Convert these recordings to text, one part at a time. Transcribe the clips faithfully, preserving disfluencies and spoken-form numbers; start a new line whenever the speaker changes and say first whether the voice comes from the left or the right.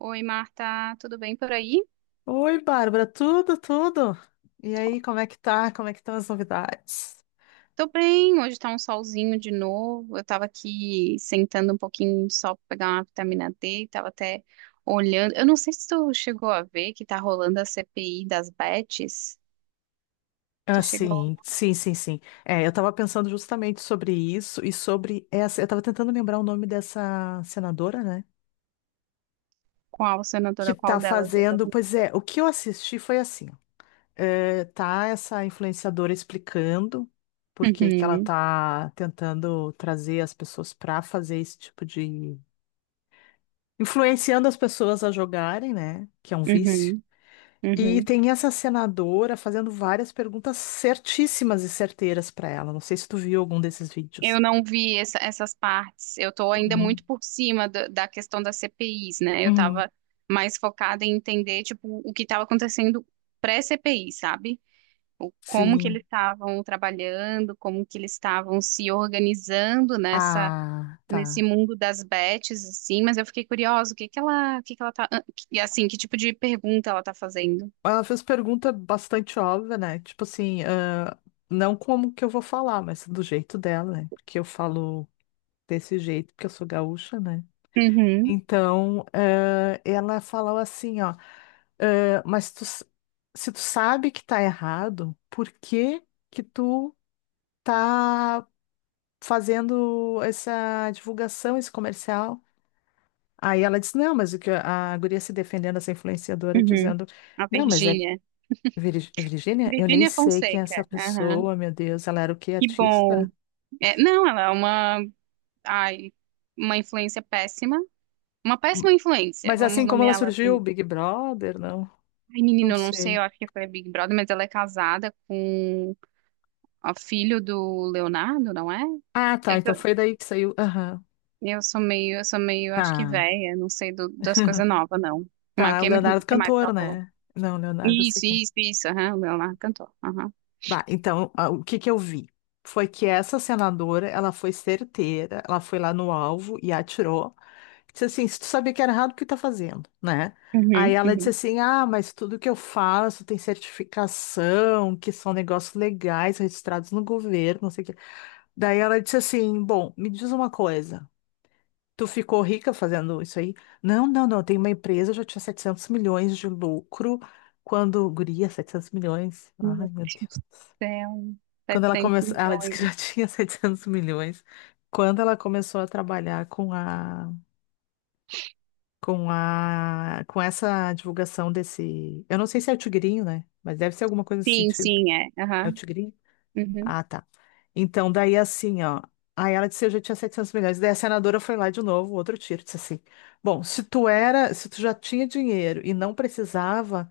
right: Oi, Marta, tudo bem por aí?
left: Oi, Bárbara, tudo, tudo? E aí, como é que tá? Como é que estão as novidades?
right: Tô bem, hoje tá um solzinho de novo. Eu tava aqui sentando um pouquinho de sol pra pegar uma vitamina D, tava até olhando. Eu não sei se tu chegou a ver que tá rolando a C P I das bets.
left: Ah,
right: Tu chegou
left: sim, sim, sim, sim. É, eu tava pensando justamente sobre isso e sobre essa. Eu tava tentando lembrar o nome dessa senadora, né?
right: qual,
left: Que
right: senadora,
left: tá
right: qual delas,
left: fazendo.
right: exatamente?
left: Pois é, o que eu assisti foi assim: ó, é, tá essa influenciadora explicando por que que ela
right: Uhum,
left: tá tentando trazer as pessoas pra fazer esse tipo de. Influenciando as pessoas a jogarem, né? Que é um vício.
right: uhum,
left: E
right: uhum.
left: tem essa senadora fazendo várias perguntas certíssimas e certeiras para ela. Não sei se tu viu algum desses vídeos.
right: Eu não vi essa- essas partes. Eu tô ainda
left: Uhum,
right: muito por cima da da questão das C P Is, né? Eu
left: uhum.
right: tava mais focada em entender, tipo, o que estava acontecendo pré-C P I, sabe? O- como que eles
left: Sim.
right: estavam trabalhando, como que eles estavam se organizando nessa
left: Ah,
right: nesse
left: tá.
right: mundo das bets assim, mas eu fiquei curiosa, o que que ela, o que que ela tá, ah, que- e assim, que tipo de pergunta ela tá fazendo?
left: Ela fez pergunta bastante óbvia, né? Tipo assim, ah, não como que eu vou falar, mas do jeito dela, né? Porque eu falo desse jeito, porque eu sou gaúcha, né?
right: Uhum,
left: Então, ah, ela falou assim, ó, ah, mas tu, s- se tu sabe que tá errado, por que que tu tá. fazendo essa divulgação, esse comercial. Aí ela disse, não, mas o que a guria se defendendo, essa influenciadora,
right: uhum.
left: dizendo,
right: A
left: não, mas é
right: Virgínia.
left: Vir- é Virgínia, eu nem
right: Virgínia
left: sei quem é
right: Fonseca.
left: essa
right: Aham.
left: pessoa, meu Deus, ela era o quê,
right: Que
left: artista?
right: bom. É, não, ela é uma, ai, uma influência péssima. Uma
left: Hum.
right: péssima influência,
left: Mas
right: vamos
left: assim como ela
right: nomeá-la
left: surgiu,
right: assim.
left: Big Brother, não,
right: Ai,
left: não
right: menino, eu não sei,
left: sei.
right: eu acho que foi a Big Brother, mas ela é casada com ó, filho do Leonardo, não é?
left: Ah,
right: É
left: tá,
right: que
left: então
right: eu,
left: foi daí que saiu, aham,
right: eu sou meio, eu sou meio, acho que
left: tá.
right: velha, não sei do- das coisas novas, não. Mas o
left: Tá, o
right: que, o
left: Leonardo
right: que mais que
left: cantor,
right: ela falou?
left: né? Não, Leonardo eu
right: Isso,
left: sei quem é.
right: isso, isso, aham, o Leonardo cantou. Aham.
left: Bah, então, ah, o que que eu vi? Foi que essa senadora, ela foi certeira, ela foi lá no alvo e atirou. Disse assim, se tu sabia que era errado, o que tá fazendo, né? Aí
right: Uhum,
left: ela disse
right: uhum.
left: assim, ah, mas tudo que eu faço tem certificação, que são negócios legais, registrados no governo, não sei o quê. Daí ela disse assim, bom, me diz uma coisa, tu ficou rica fazendo isso aí? Não, não, não, eu Tenho uma empresa, eu já tinha setecentos milhões de lucro, quando, guria, setecentos milhões,
right: Meu
left: ai meu
right: Deus do
left: Deus.
right: céu,
left: Quando ela
right: setecentos
left: começou, ela disse que já
right: milhões.
left: tinha setecentos milhões. Quando ela começou a trabalhar com a, com a, com essa divulgação desse, eu não sei se é o tigrinho, né? Mas deve ser alguma coisa nesse
right: Sim,
left: sentido.
right: sim, é.
left: É o
right: Aham.
left: tigrinho?
right: Uhum.
left: Ah, tá. Então, daí assim, ó. Aí ela disse, eu já tinha setecentos milhões. Daí a senadora foi lá de novo, outro tiro, disse assim: "Bom, se tu era, se tu já tinha dinheiro e não precisava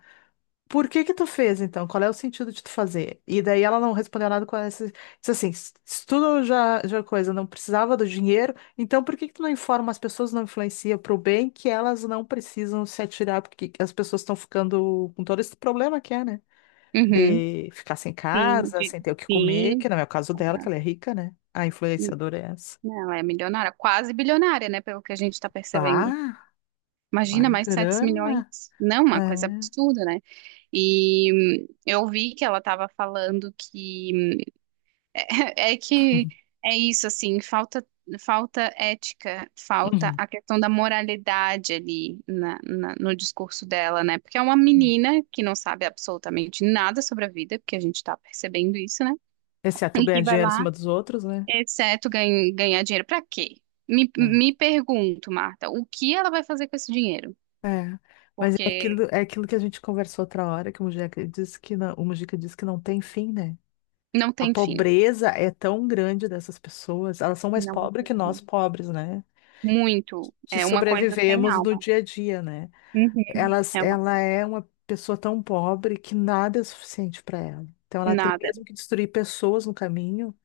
left: por que que tu fez então? Qual é o sentido de tu fazer? E daí ela não respondeu nada com essa. Disse assim: "S- estudo já, já coisa, não precisava do dinheiro, então por que que tu não informa as pessoas, não influencia pro bem que elas não precisam se atirar, porque as pessoas estão ficando com todo esse problema que é, né?
right: Uhum.
left: De ficar sem
right: Sim,
left: casa,
right: de-
left: sem ter o que comer,
right: sim.
left: que não é o caso dela, que
right: Aham.
left: ela é rica, né? A influenciadora é essa.
right: Não, ela é milionária, quase bilionária, né? Pelo que a gente tá percebendo.
left: Tá, uma
right: Imagina mais sete milhões.
left: grana.
right: Não, uma coisa
left: É.
right: absurda, né? E hum, eu vi que ela estava falando que é que é isso assim, falta falta ética, falta
left: Uhum.
right: a questão da moralidade ali na- na- no discurso dela, né? Porque é uma menina que não sabe absolutamente nada sobre a vida, porque a gente está percebendo isso, né?
left: Exceto
right: E
left: ganhar
right: que vai
left: dinheiro em
right: lá,
left: cima dos outros, né?
right: exceto gan- ganhar dinheiro, para quê? Me, me pergunto, Marta, o que ela vai fazer com esse dinheiro?
left: É, mas é
right: Porque
left: aquilo, é aquilo que a gente conversou outra hora, que o Mujica disse que não, o Mujica disse que não tem fim, né?
right: não
left: A
right: tem fim.
left: pobreza é tão grande dessas pessoas, elas são mais
right: Não
left: pobres
right: tem
left: que nós
right: fim.
left: pobres, né?
right: Muito.
left: Que
right: É uma coisa sem
left: sobrevivemos no
right: alma.
left: dia a dia, né?
right: Uhum.
left: Elas,
right: É uma
left: ela é uma pessoa tão pobre que nada é suficiente para ela. Então ela tem
right: nada.
left: mesmo que destruir pessoas no caminho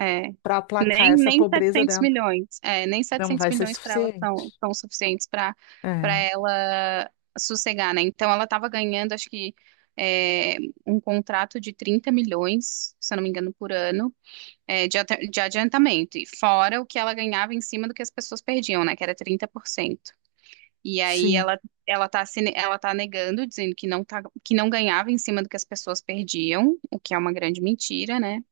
right: É.
left: para aplacar
right: Nem,
left: essa
right: nem
left: pobreza
right: setecentos
left: dela.
right: milhões. É, nem
left: Não
right: setecentos
left: vai ser
right: milhões para ela são,
left: suficiente.
right: são suficientes para para
left: É,
right: ela sossegar, né? Então ela estava ganhando, acho que é, um contrato de trinta milhões, se eu não me engano, por ano, é, de, ata- de adiantamento. E fora o que ela ganhava em cima do que as pessoas perdiam, né? Que era trinta por cento. E aí
left: sim,
right: ela ela tá se ne- ela tá negando, dizendo que não tá, que não ganhava em cima do que as pessoas perdiam, o que é uma grande mentira, né?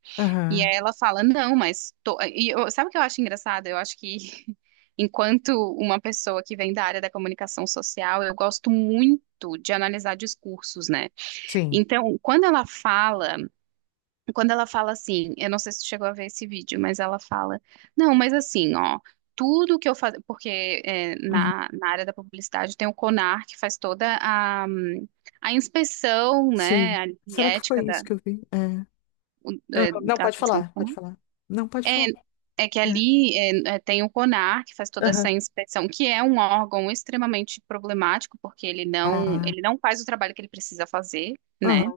right: E aí
left: aham,
right: ela fala, não, mas tô. E eu- sabe o que eu acho engraçado? Eu acho que enquanto uma pessoa que vem da área da comunicação social, eu gosto muito de analisar discursos, né?
left: sim.
right: Então, quando ela fala, quando ela fala assim, eu não sei se tu chegou a ver esse vídeo, mas ela fala, não, mas assim, ó, tudo que eu faço, porque é,
left: Uhum.
right: na, na área da publicidade tem o CONAR que faz toda a, hum, a inspeção, né,
left: Sim.
right: a
left: Será que
right: ética
left: foi isso
right: da,
left: que eu vi? É.
right: o- é,
left: Aham. Não,
right: da
left: pode
right: questão do
left: falar, pode
right: CONAR.
left: falar. Não, pode
right: É,
left: falar.
right: é que
left: É.
right: ali é, é, tem o CONAR, que faz toda
left: Aham.
right: essa inspeção, que é um órgão extremamente problemático, porque ele não,
left: Ah,
right: ele não faz o trabalho que ele precisa fazer, né?
left: aham,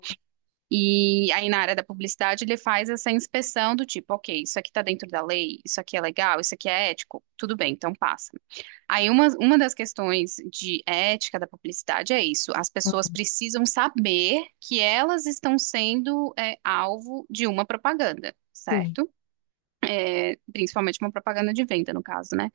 right: E aí na área da publicidade ele faz essa inspeção do tipo, ok, isso aqui tá dentro da lei, isso aqui é legal, isso aqui é ético, tudo bem, então passa. Aí uma, uma das questões de ética da publicidade é isso, as pessoas
left: aham,
right: precisam saber que elas estão sendo é, alvo de uma propaganda,
left: sim.
right: certo? é, principalmente uma propaganda de venda, no caso, né?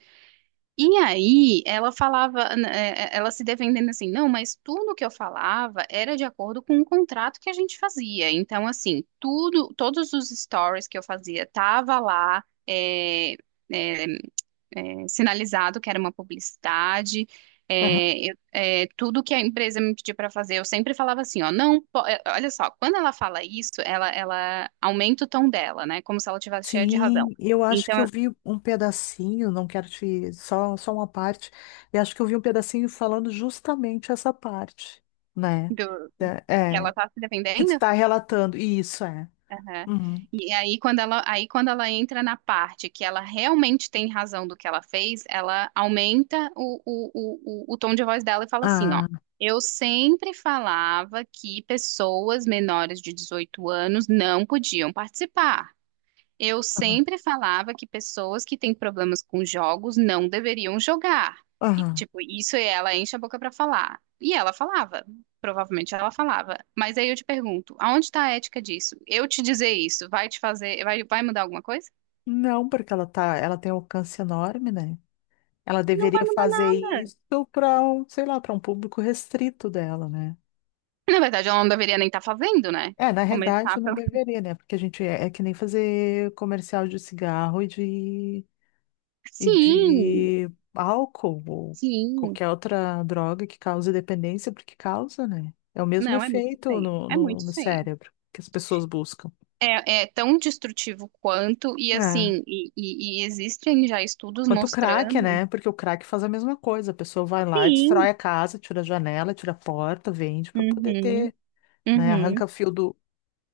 right: E aí ela falava, né, ela se defendendo assim, não, mas tudo que eu falava era de acordo com o contrato que a gente fazia. Então, assim, tudo, todos os stories que eu fazia tava lá, é, é, é, sinalizado que era uma publicidade.
left: Aham.
right: É, eu- é, tudo que a empresa me pedia para fazer, eu sempre falava assim, ó, não, po- é, olha só, quando ela fala isso, ela, ela aumenta o tom dela, né? Como se ela tivesse cheia de razão.
left: Sim, eu acho que eu
right: Então
left: vi um pedacinho, não quero te, só, só uma parte, eu acho que eu vi um pedacinho falando justamente essa parte, né?
right: do- que
left: Da-
right: ela
left: É,
right: tá se
left: que tu
right: defendendo?
left: tá relatando, e isso é.
right: Aham.
left: Uhum.
right: E aí quando ela, aí quando ela entra na parte que ela realmente tem razão do que ela fez, ela aumenta o, o, o, o, o tom de voz dela e fala assim, ó.
left: Ah,
right: Eu sempre falava que pessoas menores de dezoito anos não podiam participar. Eu
left: aham,
right: sempre falava que pessoas que têm problemas com jogos não deveriam jogar. E,
left: aham.
right: tipo, isso ela enche a boca pra falar. E ela falava. Provavelmente ela falava. Mas aí eu te pergunto, aonde tá a ética disso? Eu te dizer isso, vai te fazer, vai, vai mudar alguma coisa?
left: Não, porque ela tá, ela tem um alcance enorme, né? Ela
right: Não vai
left: deveria
right: mudar
left: fazer
right: nada.
left: isso para um, sei lá, para um público restrito dela, né?
right: Na verdade, ela não deveria nem estar fazendo, né?
left: É, na realidade
right: Começar
left: não
right: pelo.
left: deveria, né? Porque a gente é, é que nem fazer comercial de cigarro e de, e
right: Sim,
left: de álcool ou
right: sim.
left: qualquer outra droga que cause dependência, porque causa, né? É o mesmo
right: Não, é muito
left: efeito
right: feio.
left: no,
right: É
left: no,
right: muito
left: no
right: feio.
left: cérebro que as pessoas buscam.
right: É, é tão destrutivo quanto, e
left: É.
right: assim, e, e- e existem já estudos
left: Quanto o crack,
right: mostrando.
left: né? Porque o crack faz a mesma coisa. A pessoa vai lá, destrói
right: Sim.
left: a casa, tira a janela, tira a porta, vende para poder
right: Uhum,
left: ter né?
right: uhum.
left: Arranca fio do,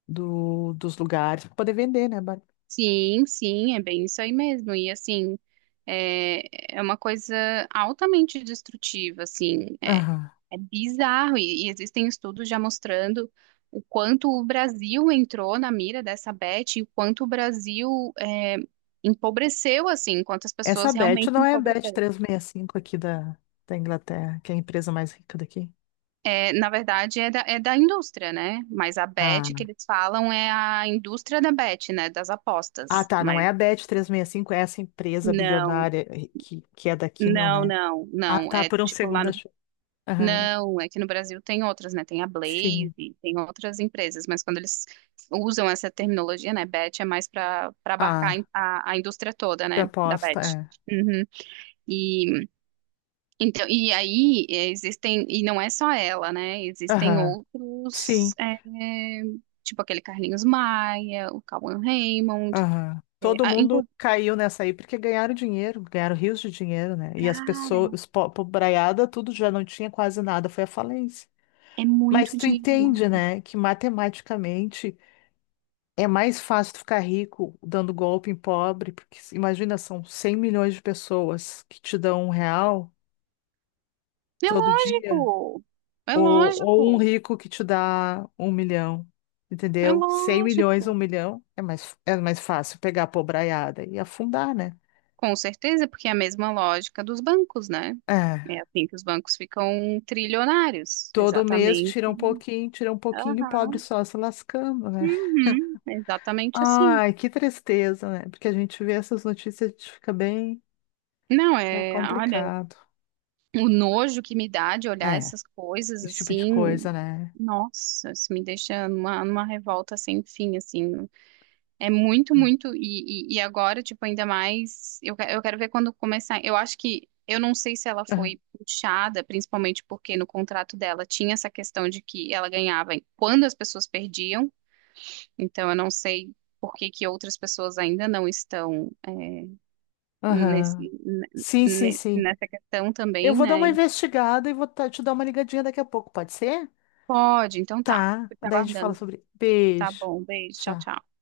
left: do, dos lugares para poder vender, né, Bárbara?
right: Sim, sim, é bem isso aí mesmo. E assim, é, é uma coisa altamente destrutiva, assim, é,
left: Aham.
right: é bizarro. E, e existem estudos já mostrando o quanto o Brasil entrou na mira dessa Beth e o quanto o Brasil é, empobreceu, assim, quantas
left: Essa
right: pessoas
left: Bet
right: realmente
left: não é a Bet
right: empobreceram.
left: trezentos e sessenta e cinco aqui da, da Inglaterra, que é a empresa mais rica daqui.
right: É, na verdade, é da, é da indústria, né? Mas a
left: Ah,
right: bet que eles falam é a indústria da bet, né? Das
left: ah,
right: apostas.
left: tá, não
right: Mas
left: é a Bet trezentos e sessenta e cinco, é essa empresa
right: não,
left: bilionária eh, que, que é daqui, não,
right: não,
left: né?
right: não,
left: Ah,
right: não.
left: tá,
right: É
left: por um
right: tipo lá
left: segundo
right: no.
left: achei. Aham,
right: Não, é que no Brasil tem outras, né? Tem a Blaze,
left: sim.
right: tem outras empresas, mas quando eles usam essa terminologia, né? Bet é mais para para abarcar
left: Ah,
right: a, a indústria toda,
left: de
right: né? Da
left: aposta,
right: bet.
left: é.
right: Uhum. E Então, e aí é, existem, e não é só ela, né? Existem
left: Aham, sim,
right: outros, é, tipo aquele Carlinhos Maia, o Cauan Raymond.
left: aham.
right: É,
left: Todo
right: a-
left: mundo
right: inclu-
left: caiu nessa aí porque ganharam dinheiro, ganharam rios de dinheiro, né? E as
right: cara,
left: pessoas, os po- pobraiada, tudo já não tinha quase nada, foi a falência.
right: é
left: Mas
right: muito
left: tu
right: dinheiro,
left: entende,
right: Marta.
left: né, que matematicamente é mais fácil tu ficar rico dando golpe em pobre, porque se- imagina, são cem milhões de pessoas que te dão um real
right: É
left: todo dia,
right: lógico, é
left: ou, ou um
right: lógico,
left: rico que te dá um milhão,
right: é
left: entendeu? Cem milhões, um
right: lógico.
left: milhão, é mais, é mais fácil pegar a pobraiada e afundar, né?
right: Com certeza, porque é a mesma lógica dos bancos, né?
left: É.
right: É assim que os bancos ficam trilionários,
left: Todo mês
right: exatamente.
left: tira um pouquinho, tira um pouquinho, e o pobre
right: Aham.
left: só se lascando, né?
right: Uhum, exatamente assim.
left: Ai, que tristeza, né? Porque a gente vê essas notícias, a gente fica bem.
right: Não,
left: É
right: é, olha.
left: complicado.
right: O nojo que me dá de olhar
left: É,
right: essas coisas
left: esse tipo de
right: assim,
left: coisa, né?
right: nossa, isso me deixa numa, numa revolta sem fim, assim. É muito, muito. E, e, e agora, tipo, ainda mais. Eu, que- eu quero ver quando começar. Eu acho que. Eu não sei se ela
left: Aham.
right: foi puxada, principalmente porque no contrato dela tinha essa questão de que ela ganhava quando as pessoas perdiam. Então, eu não sei por que que outras pessoas ainda não estão, é, nesse,
left: Aham.
right: ne-
left: Sim, sim,
right: ne-
left: sim.
right: nessa questão
left: Eu
right: também,
left: vou dar
right: né?
left: uma investigada e vou ta- te dar uma ligadinha daqui a pouco, pode ser?
right: Pode, então tá.
left: Tá.
right: Fico te
left: Daí a gente fala
right: aguardando.
left: sobre.
right: Tá
left: Beijo.
right: bom, beijo, tchau,
left: Tchau.
right: tchau.